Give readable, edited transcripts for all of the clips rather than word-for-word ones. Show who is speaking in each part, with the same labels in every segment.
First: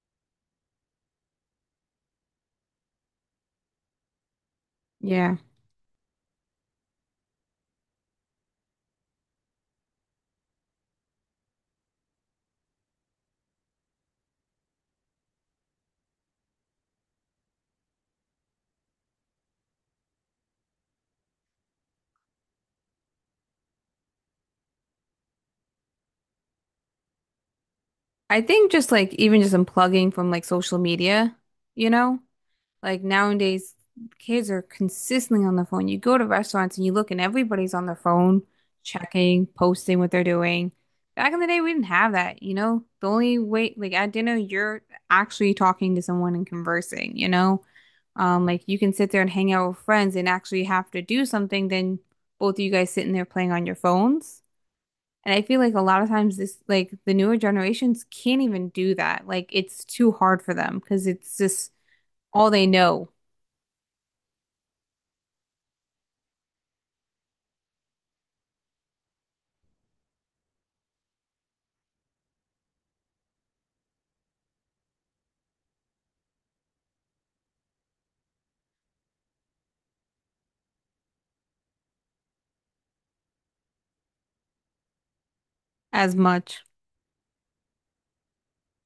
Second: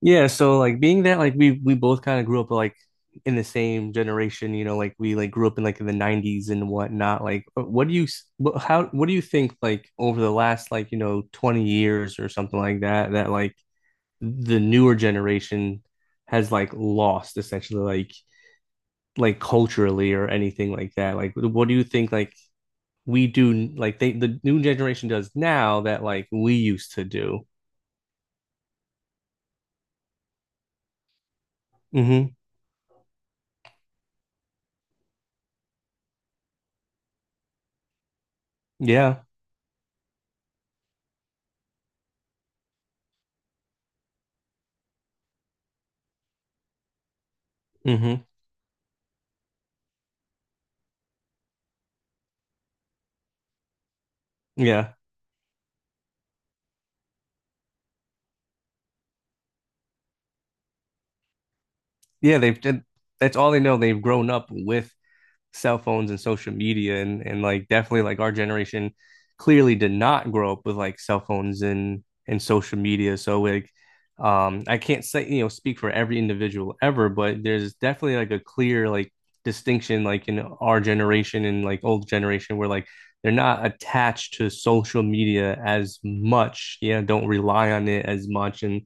Speaker 1: Yeah, so being that we both kind of grew up like in the same generation, you know, like we
Speaker 2: Yeah.
Speaker 1: grew up in like in the 90s and whatnot. What do you think, like over the last, 20 years or something like that, that like the newer generation has like lost essentially, like culturally or anything like that. Like what do you think we do like the new generation does now that like we used to do?
Speaker 2: I think just like even just unplugging from like social media, you know?
Speaker 1: Mm-hmm.
Speaker 2: Like nowadays kids are consistently on the phone. You go to restaurants and you look and everybody's on their phone,
Speaker 1: Yeah.
Speaker 2: checking, posting what they're doing. Back in the day we didn't have that, you know? The only way like at dinner you're actually talking to someone and conversing, you know?
Speaker 1: Mm-hmm.
Speaker 2: Like you can sit there and hang out with friends and actually have to do something than both of you guys sitting there playing on your phones.
Speaker 1: Yeah.
Speaker 2: And I feel like a lot of times this like the newer generations can't even do that. Like it's too hard for them because it's just
Speaker 1: yeah,
Speaker 2: all
Speaker 1: they've
Speaker 2: they
Speaker 1: did
Speaker 2: know
Speaker 1: That's all they know. They've grown up with cell phones and social media, and like definitely like our generation clearly did not grow up with like cell phones and social media. So like I can't say, speak for every individual ever, but there's definitely like a clear like distinction like in our generation and like old generation where like they're not attached to social media as
Speaker 2: as much.
Speaker 1: much. Yeah, don't rely on it as much. And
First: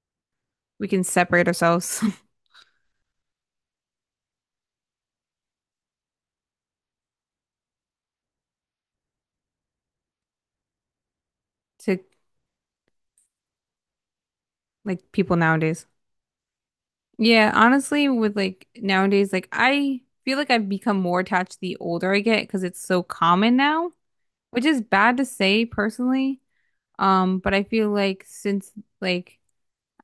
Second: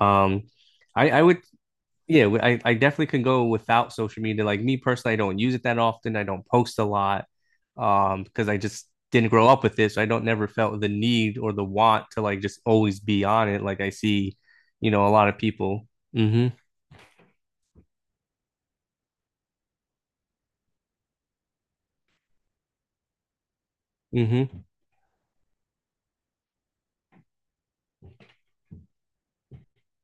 Speaker 1: um
Speaker 2: We can
Speaker 1: I would,
Speaker 2: separate ourselves
Speaker 1: yeah, I definitely can go without social media. Like me personally, I don't use it that often. I don't post a lot, because I just didn't grow up with this. So I don't, never felt the need or the
Speaker 2: to
Speaker 1: want to like just always be on it. Like I see, you know, a
Speaker 2: like
Speaker 1: lot
Speaker 2: people
Speaker 1: of
Speaker 2: nowadays.
Speaker 1: people. Mm-hmm.
Speaker 2: Yeah, honestly, with like nowadays, like I feel like I've become more attached the older I get because it's so common now,
Speaker 1: Mm-hmm.
Speaker 2: which is bad to say personally. But I feel like since like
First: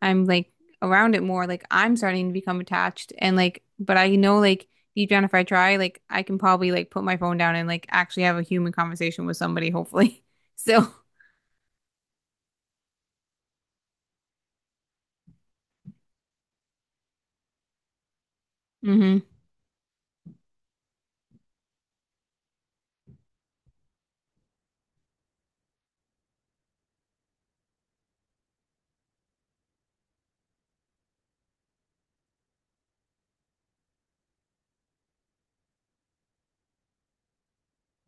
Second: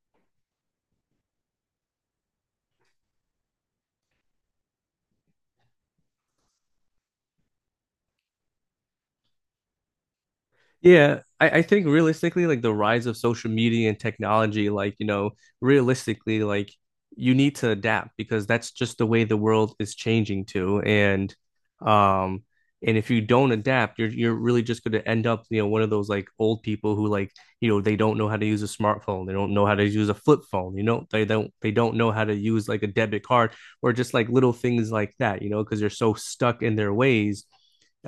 Speaker 2: I'm like around it more, like I'm starting to become attached and like, but I know like deep down if I try, like I can probably like put my phone down and like actually have a human conversation with somebody, hopefully. So,
Speaker 1: Yeah, I think realistically, like the rise of social media and technology, like, you know, realistically, like you need to adapt because that's just the
Speaker 2: mm-hmm,
Speaker 1: way the world is changing to. Um and if you don't adapt, you're really just gonna end up, you know, one of those like old people who like, you know, they don't know how to use a smartphone, they don't know how to use a flip phone, you know, they don't know how to use like a debit card or just like little things like that, you know, because they're so stuck in their ways.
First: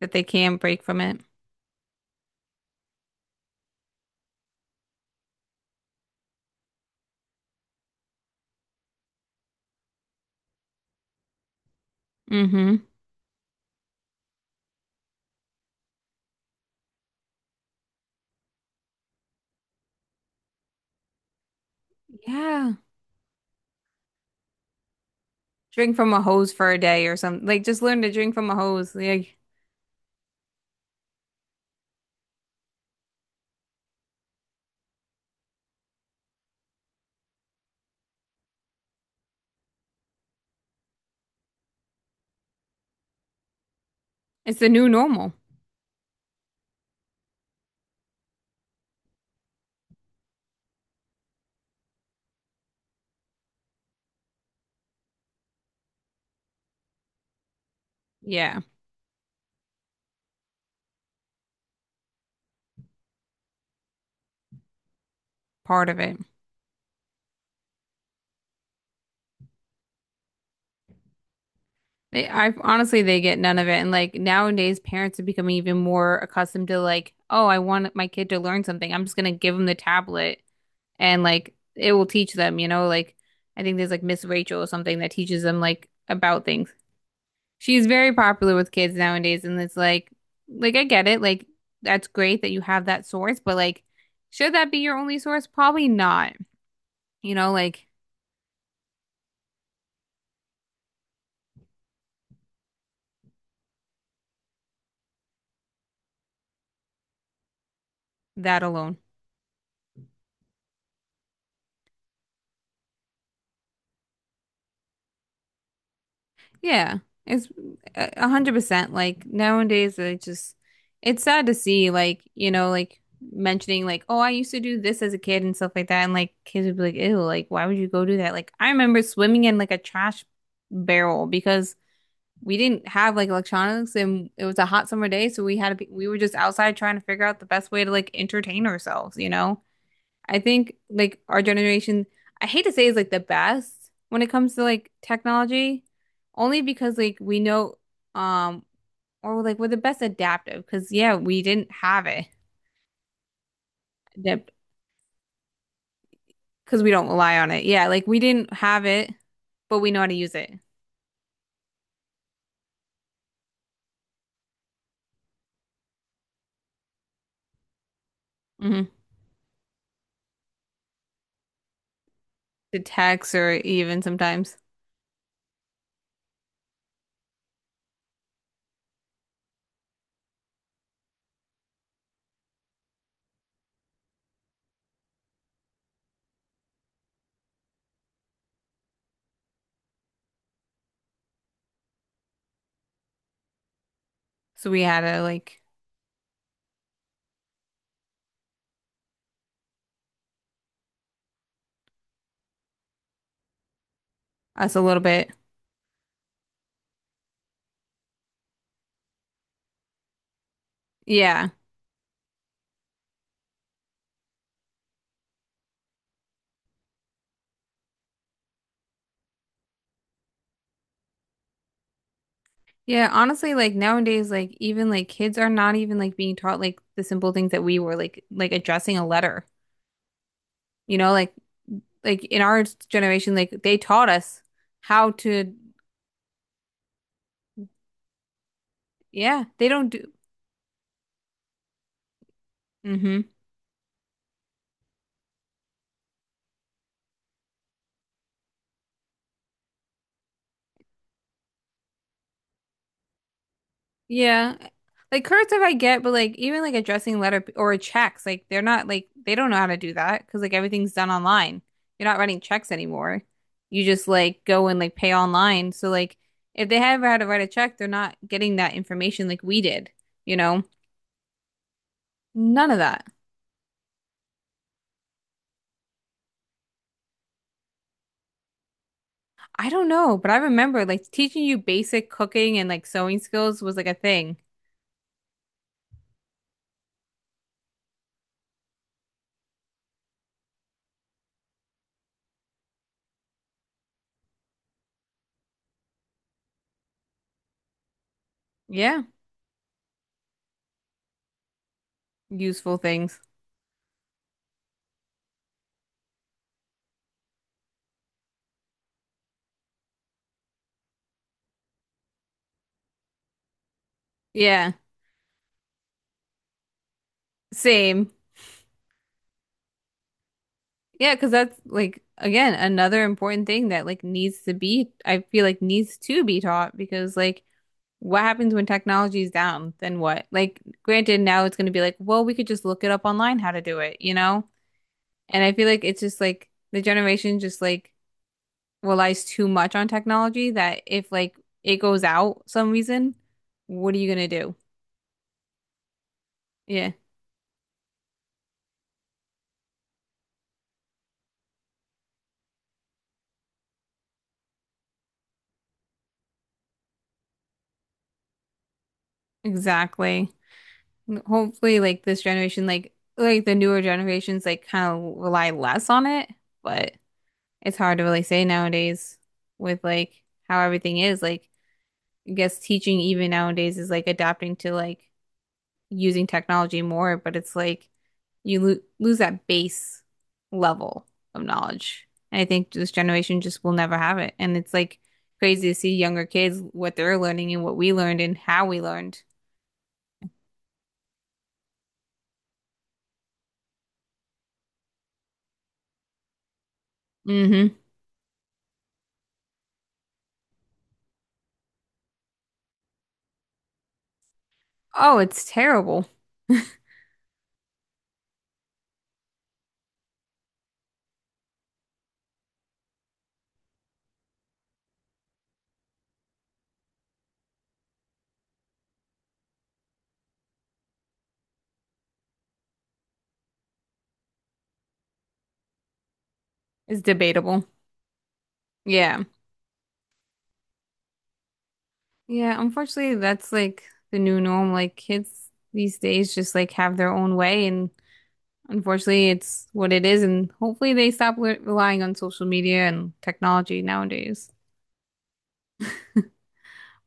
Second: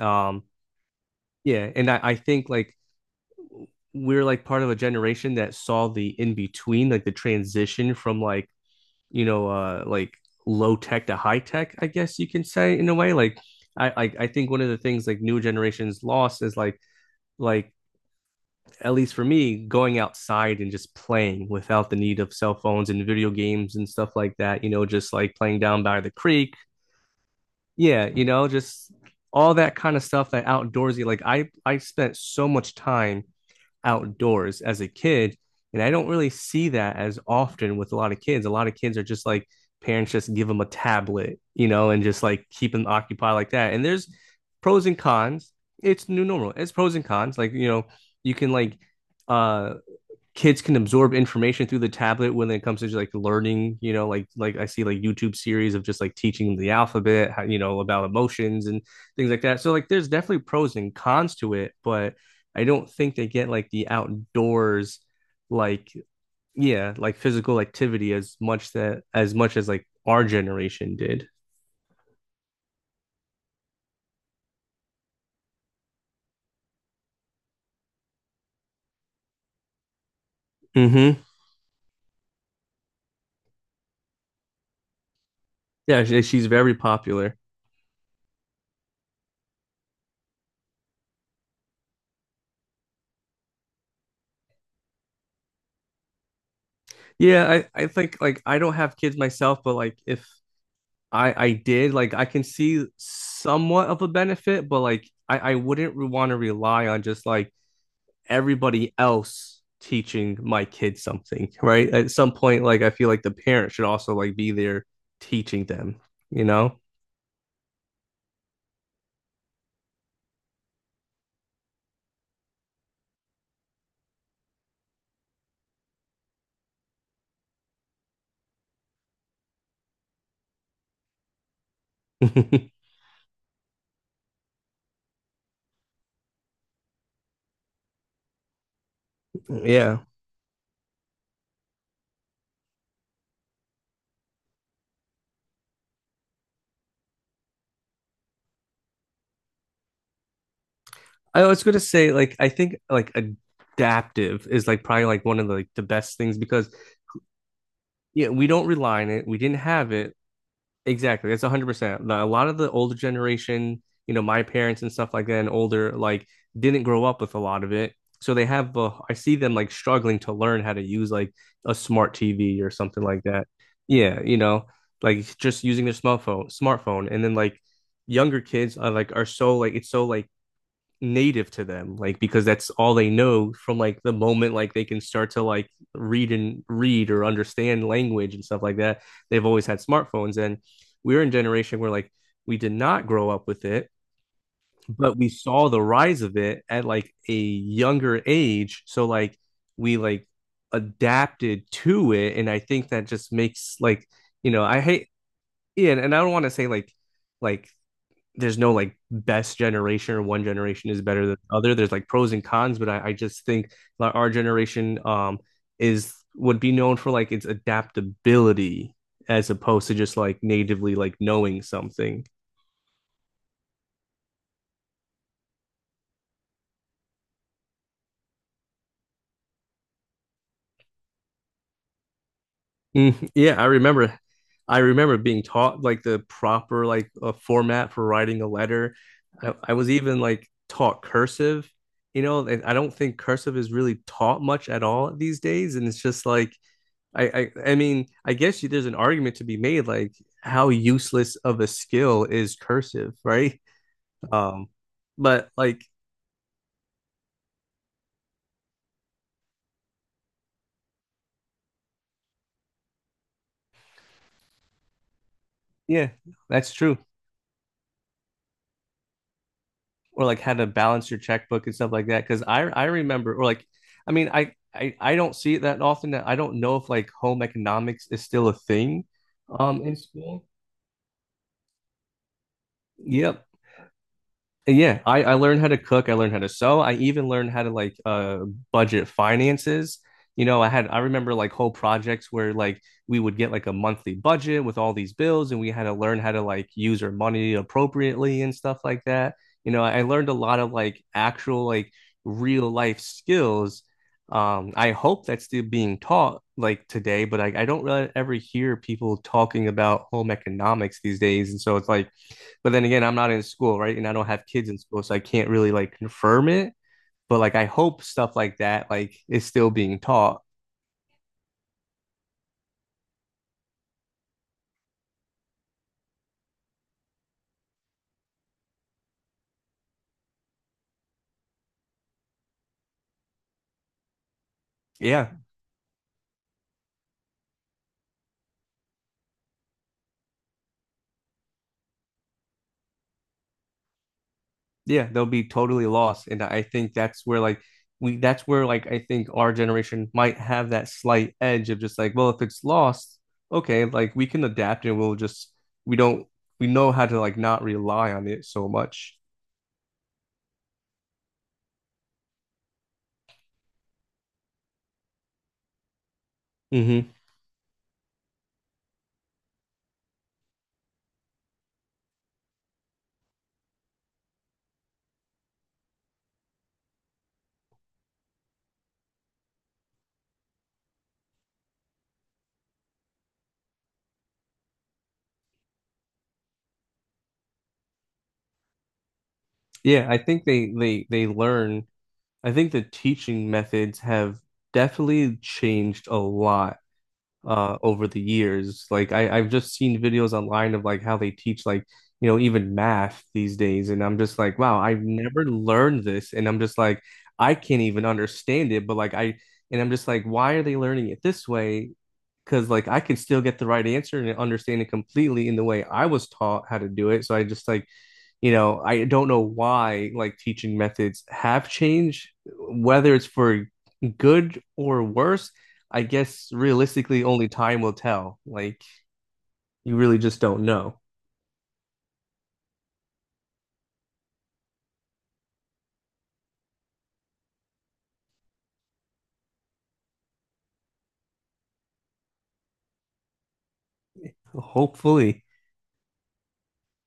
Speaker 2: that they can break from it.
Speaker 1: yeah, and I think like we're like part of a generation that saw the in between, like the transition from like, you know, like low tech to high tech, I guess you can
Speaker 2: Mm-hmm.
Speaker 1: say in a way. Like I think one of the things like new generations lost is like at least for me, going outside and just playing without the need of cell
Speaker 2: Yeah.
Speaker 1: phones and video games and stuff like that, you know, just like playing down
Speaker 2: Drink
Speaker 1: by the
Speaker 2: from a hose
Speaker 1: creek.
Speaker 2: for a day or something. Like just learn
Speaker 1: Yeah,
Speaker 2: to
Speaker 1: you
Speaker 2: drink
Speaker 1: know,
Speaker 2: from a
Speaker 1: just
Speaker 2: hose. Like
Speaker 1: all that kind of stuff, that outdoorsy, like I spent so much time outdoors as a kid. And I don't really see that as often with a lot of kids. A lot of kids are just like, parents just give them a tablet, you know, and just like keep them occupied like that. And there's
Speaker 2: it's the
Speaker 1: pros
Speaker 2: new
Speaker 1: and
Speaker 2: normal.
Speaker 1: cons. It's new normal. It's pros and cons. Like, you know, you can like uh kids can absorb information through the tablet when it comes to just like learning, you know, like I see like YouTube series of just like teaching them the alphabet, how, you know, about
Speaker 2: Yeah,
Speaker 1: emotions and things like that. So like there's definitely pros and cons to it, but I don't think they get like the outdoors,
Speaker 2: part
Speaker 1: like
Speaker 2: of it.
Speaker 1: yeah like physical activity as much, that as much as like our generation did.
Speaker 2: They, I honestly, they get none of it. And like nowadays, parents are becoming even more accustomed to like, oh, I want my kid to learn something. I'm just gonna give them the tablet
Speaker 1: Mm-hmm.
Speaker 2: and like it will teach them, you know, like I think there's like Miss Rachel or something that teaches them like
Speaker 1: Yeah, she,
Speaker 2: about
Speaker 1: she's
Speaker 2: things.
Speaker 1: very popular.
Speaker 2: She's very popular with kids nowadays, and it's like I get it, like that's great that you have that source, but like, should that be your only source? Probably not, you
Speaker 1: Yeah,
Speaker 2: know,
Speaker 1: I,
Speaker 2: like
Speaker 1: I think like I don't have kids myself, but like if I did, like I can see somewhat of a benefit, but like I wouldn't want to rely on just like
Speaker 2: that
Speaker 1: everybody
Speaker 2: alone.
Speaker 1: else teaching my kids something, right? At some point, like I feel like the parent should also like be there teaching them, you know?
Speaker 2: Yeah, it's a hundred percent. Like nowadays, I just it's sad to see, like you know, like mentioning like, oh, I used to do this as a kid and stuff like that, and like kids would be like, ew, like why would you go do that? Like I remember swimming in like a trash barrel because we didn't have like electronics and it was a hot summer day, so we had to be, we were just outside trying to figure out the best way to like entertain ourselves, you know?
Speaker 1: Yeah.
Speaker 2: I think like our generation, I hate to say is like the best when it comes to like technology, only because like we know um or like we're the best adaptive because yeah, we
Speaker 1: I was
Speaker 2: didn't
Speaker 1: gonna
Speaker 2: have
Speaker 1: say
Speaker 2: it
Speaker 1: like I think like adaptive is like probably like one of the the best things because
Speaker 2: because we don't rely on it. Yeah, like we
Speaker 1: yeah, we
Speaker 2: didn't
Speaker 1: don't
Speaker 2: have
Speaker 1: rely on
Speaker 2: it,
Speaker 1: it. We didn't
Speaker 2: but we
Speaker 1: have
Speaker 2: know how to
Speaker 1: it.
Speaker 2: use it.
Speaker 1: Exactly. That's 100%. A lot of the older generation, you know, my parents and stuff like that and older, like didn't grow up with a lot of it. So they have,
Speaker 2: Hmm.
Speaker 1: I see them like struggling to learn how to use like a smart TV or
Speaker 2: To
Speaker 1: something like
Speaker 2: text
Speaker 1: that.
Speaker 2: or even
Speaker 1: Yeah, you
Speaker 2: sometimes.
Speaker 1: know, like just using their smartphone. And then like younger kids are like, are so like, it's so like native to them, like because that's all they know from like the moment like they can start to like read or understand language and stuff like that, they've always had smartphones. And we are in generation where like we did not grow up with it,
Speaker 2: So we had
Speaker 1: but
Speaker 2: to
Speaker 1: we
Speaker 2: like
Speaker 1: saw the rise of it at like a younger age, so like we like adapted to it. And I think that just makes like, you know,
Speaker 2: us a
Speaker 1: I
Speaker 2: little
Speaker 1: hate,
Speaker 2: bit.
Speaker 1: yeah, and I don't want to say like, like there's no like best generation or one generation is better than
Speaker 2: Yeah.
Speaker 1: the other. There's like pros and cons, but I just think like our generation is, would be known for like its adaptability as opposed to just like natively like knowing something.
Speaker 2: Yeah, honestly, like nowadays, like even like kids are not even like being taught like the simple things that we were like addressing a letter. You know, like in our
Speaker 1: Mhm.
Speaker 2: generation,
Speaker 1: Yeah,
Speaker 2: like
Speaker 1: I
Speaker 2: they taught
Speaker 1: remember,
Speaker 2: us
Speaker 1: I
Speaker 2: how
Speaker 1: remember being
Speaker 2: to,
Speaker 1: taught like the proper like format for writing a letter.
Speaker 2: yeah,
Speaker 1: I,
Speaker 2: they
Speaker 1: I
Speaker 2: don't
Speaker 1: was
Speaker 2: do,
Speaker 1: even like taught cursive, you know, and I don't think
Speaker 2: hmm.
Speaker 1: cursive is really taught much at all these days. And it's just like I mean, I guess you, there's an argument to be made, like how useless of a skill is cursive, right?
Speaker 2: Yeah.
Speaker 1: Um,
Speaker 2: Like
Speaker 1: but
Speaker 2: cursive I
Speaker 1: like,
Speaker 2: get, but like even like addressing letter p- or checks, like they're not like they don't know how to do that because like everything's done online. You're not writing checks anymore. You just like go and like pay online. So
Speaker 1: yeah,
Speaker 2: like if
Speaker 1: that's
Speaker 2: they
Speaker 1: true.
Speaker 2: ever had to write a check, they're not getting that information like we did,
Speaker 1: Or
Speaker 2: you
Speaker 1: like how
Speaker 2: know?
Speaker 1: to balance your checkbook and stuff like that. Because I
Speaker 2: None of
Speaker 1: I
Speaker 2: that.
Speaker 1: remember, or like, I mean, I don't see it that often. That I don't know if like home economics is still a thing,
Speaker 2: I don't
Speaker 1: in
Speaker 2: know, but I
Speaker 1: school.
Speaker 2: remember like teaching you basic cooking and like sewing
Speaker 1: Yep.
Speaker 2: skills was like a thing.
Speaker 1: Yeah, I learned how to cook. I learned how to sew. I even learned how to like budget finances. You know, I remember like whole projects where like we would get like a monthly budget with all these bills and we had to learn how to like use our money appropriately and stuff
Speaker 2: Yeah,
Speaker 1: like that. You know, I learned a lot of like actual like real
Speaker 2: useful
Speaker 1: life
Speaker 2: things.
Speaker 1: skills. I hope that's still being taught like today, but I don't really ever hear people talking about home economics these days. And so it's like, but then again, I'm not in school, right? And I don't have kids
Speaker 2: Yeah,
Speaker 1: in school, so I can't really like confirm it. But like I hope
Speaker 2: same.
Speaker 1: stuff like that like is still being taught.
Speaker 2: Yeah, because that's like again another important thing that like needs to be, I feel like needs to be taught because like what happens when technology is down? Then what? Like, granted, now it's going to be like, well, we could just look it up online how to do it, you know?
Speaker 1: Yeah.
Speaker 2: And I feel like it's just like the generation just like relies too much on technology that if like it goes out some reason, what are you going to do?
Speaker 1: Yeah, they'll be totally lost. And I
Speaker 2: Yeah,
Speaker 1: think that's where like we that's where like I think our generation might have that slight edge of just like, well, if it's lost, okay, like we can adapt and we'll just, we don't we know how to like not rely on it so much.
Speaker 2: exactly. Hopefully, like this generation, like the newer generations, like kind of rely less on it, but
Speaker 1: Hmm.
Speaker 2: it's hard to really say nowadays with like how everything is. Like, I guess teaching even nowadays is like adapting to like using technology more, but it's like you lo lose that base level of knowledge. And I think this generation just will never have it. And it's like crazy to see younger kids what they're learning and what we learned and how we learned.
Speaker 1: Yeah, I think they learn, I think the teaching methods have definitely changed a lot
Speaker 2: Hmm.
Speaker 1: over the years. Like I've just seen videos online of like how they teach like, you know, even math these days. And I'm just like, wow, I've
Speaker 2: Oh, it's
Speaker 1: never learned
Speaker 2: terrible.
Speaker 1: this. And I'm just like, I can't even understand it. But like I, and I'm just like, why are they learning it this way? Because like I can still get the right answer and understand it completely in the way I was taught how to do it. So I just like, you know, I don't know why like teaching methods have changed, whether it's for good or worse. I guess
Speaker 2: It's
Speaker 1: realistically, only
Speaker 2: debatable.
Speaker 1: time will tell. Like,
Speaker 2: Yeah.
Speaker 1: you really just don't know.
Speaker 2: Yeah, unfortunately that's like the new norm. Like kids these days just like have their own way and unfortunately it's what it is and hopefully they stop le relying on social media and technology nowadays.
Speaker 1: Hopefully.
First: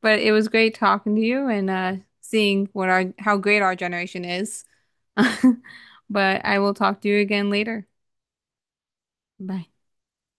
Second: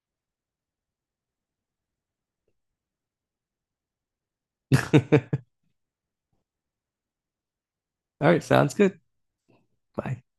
Speaker 2: But it was great talking to you and seeing what our how great our generation is.
Speaker 1: All
Speaker 2: But I will talk to you again later.
Speaker 1: right, sounds good.
Speaker 2: Bye.
Speaker 1: Bye.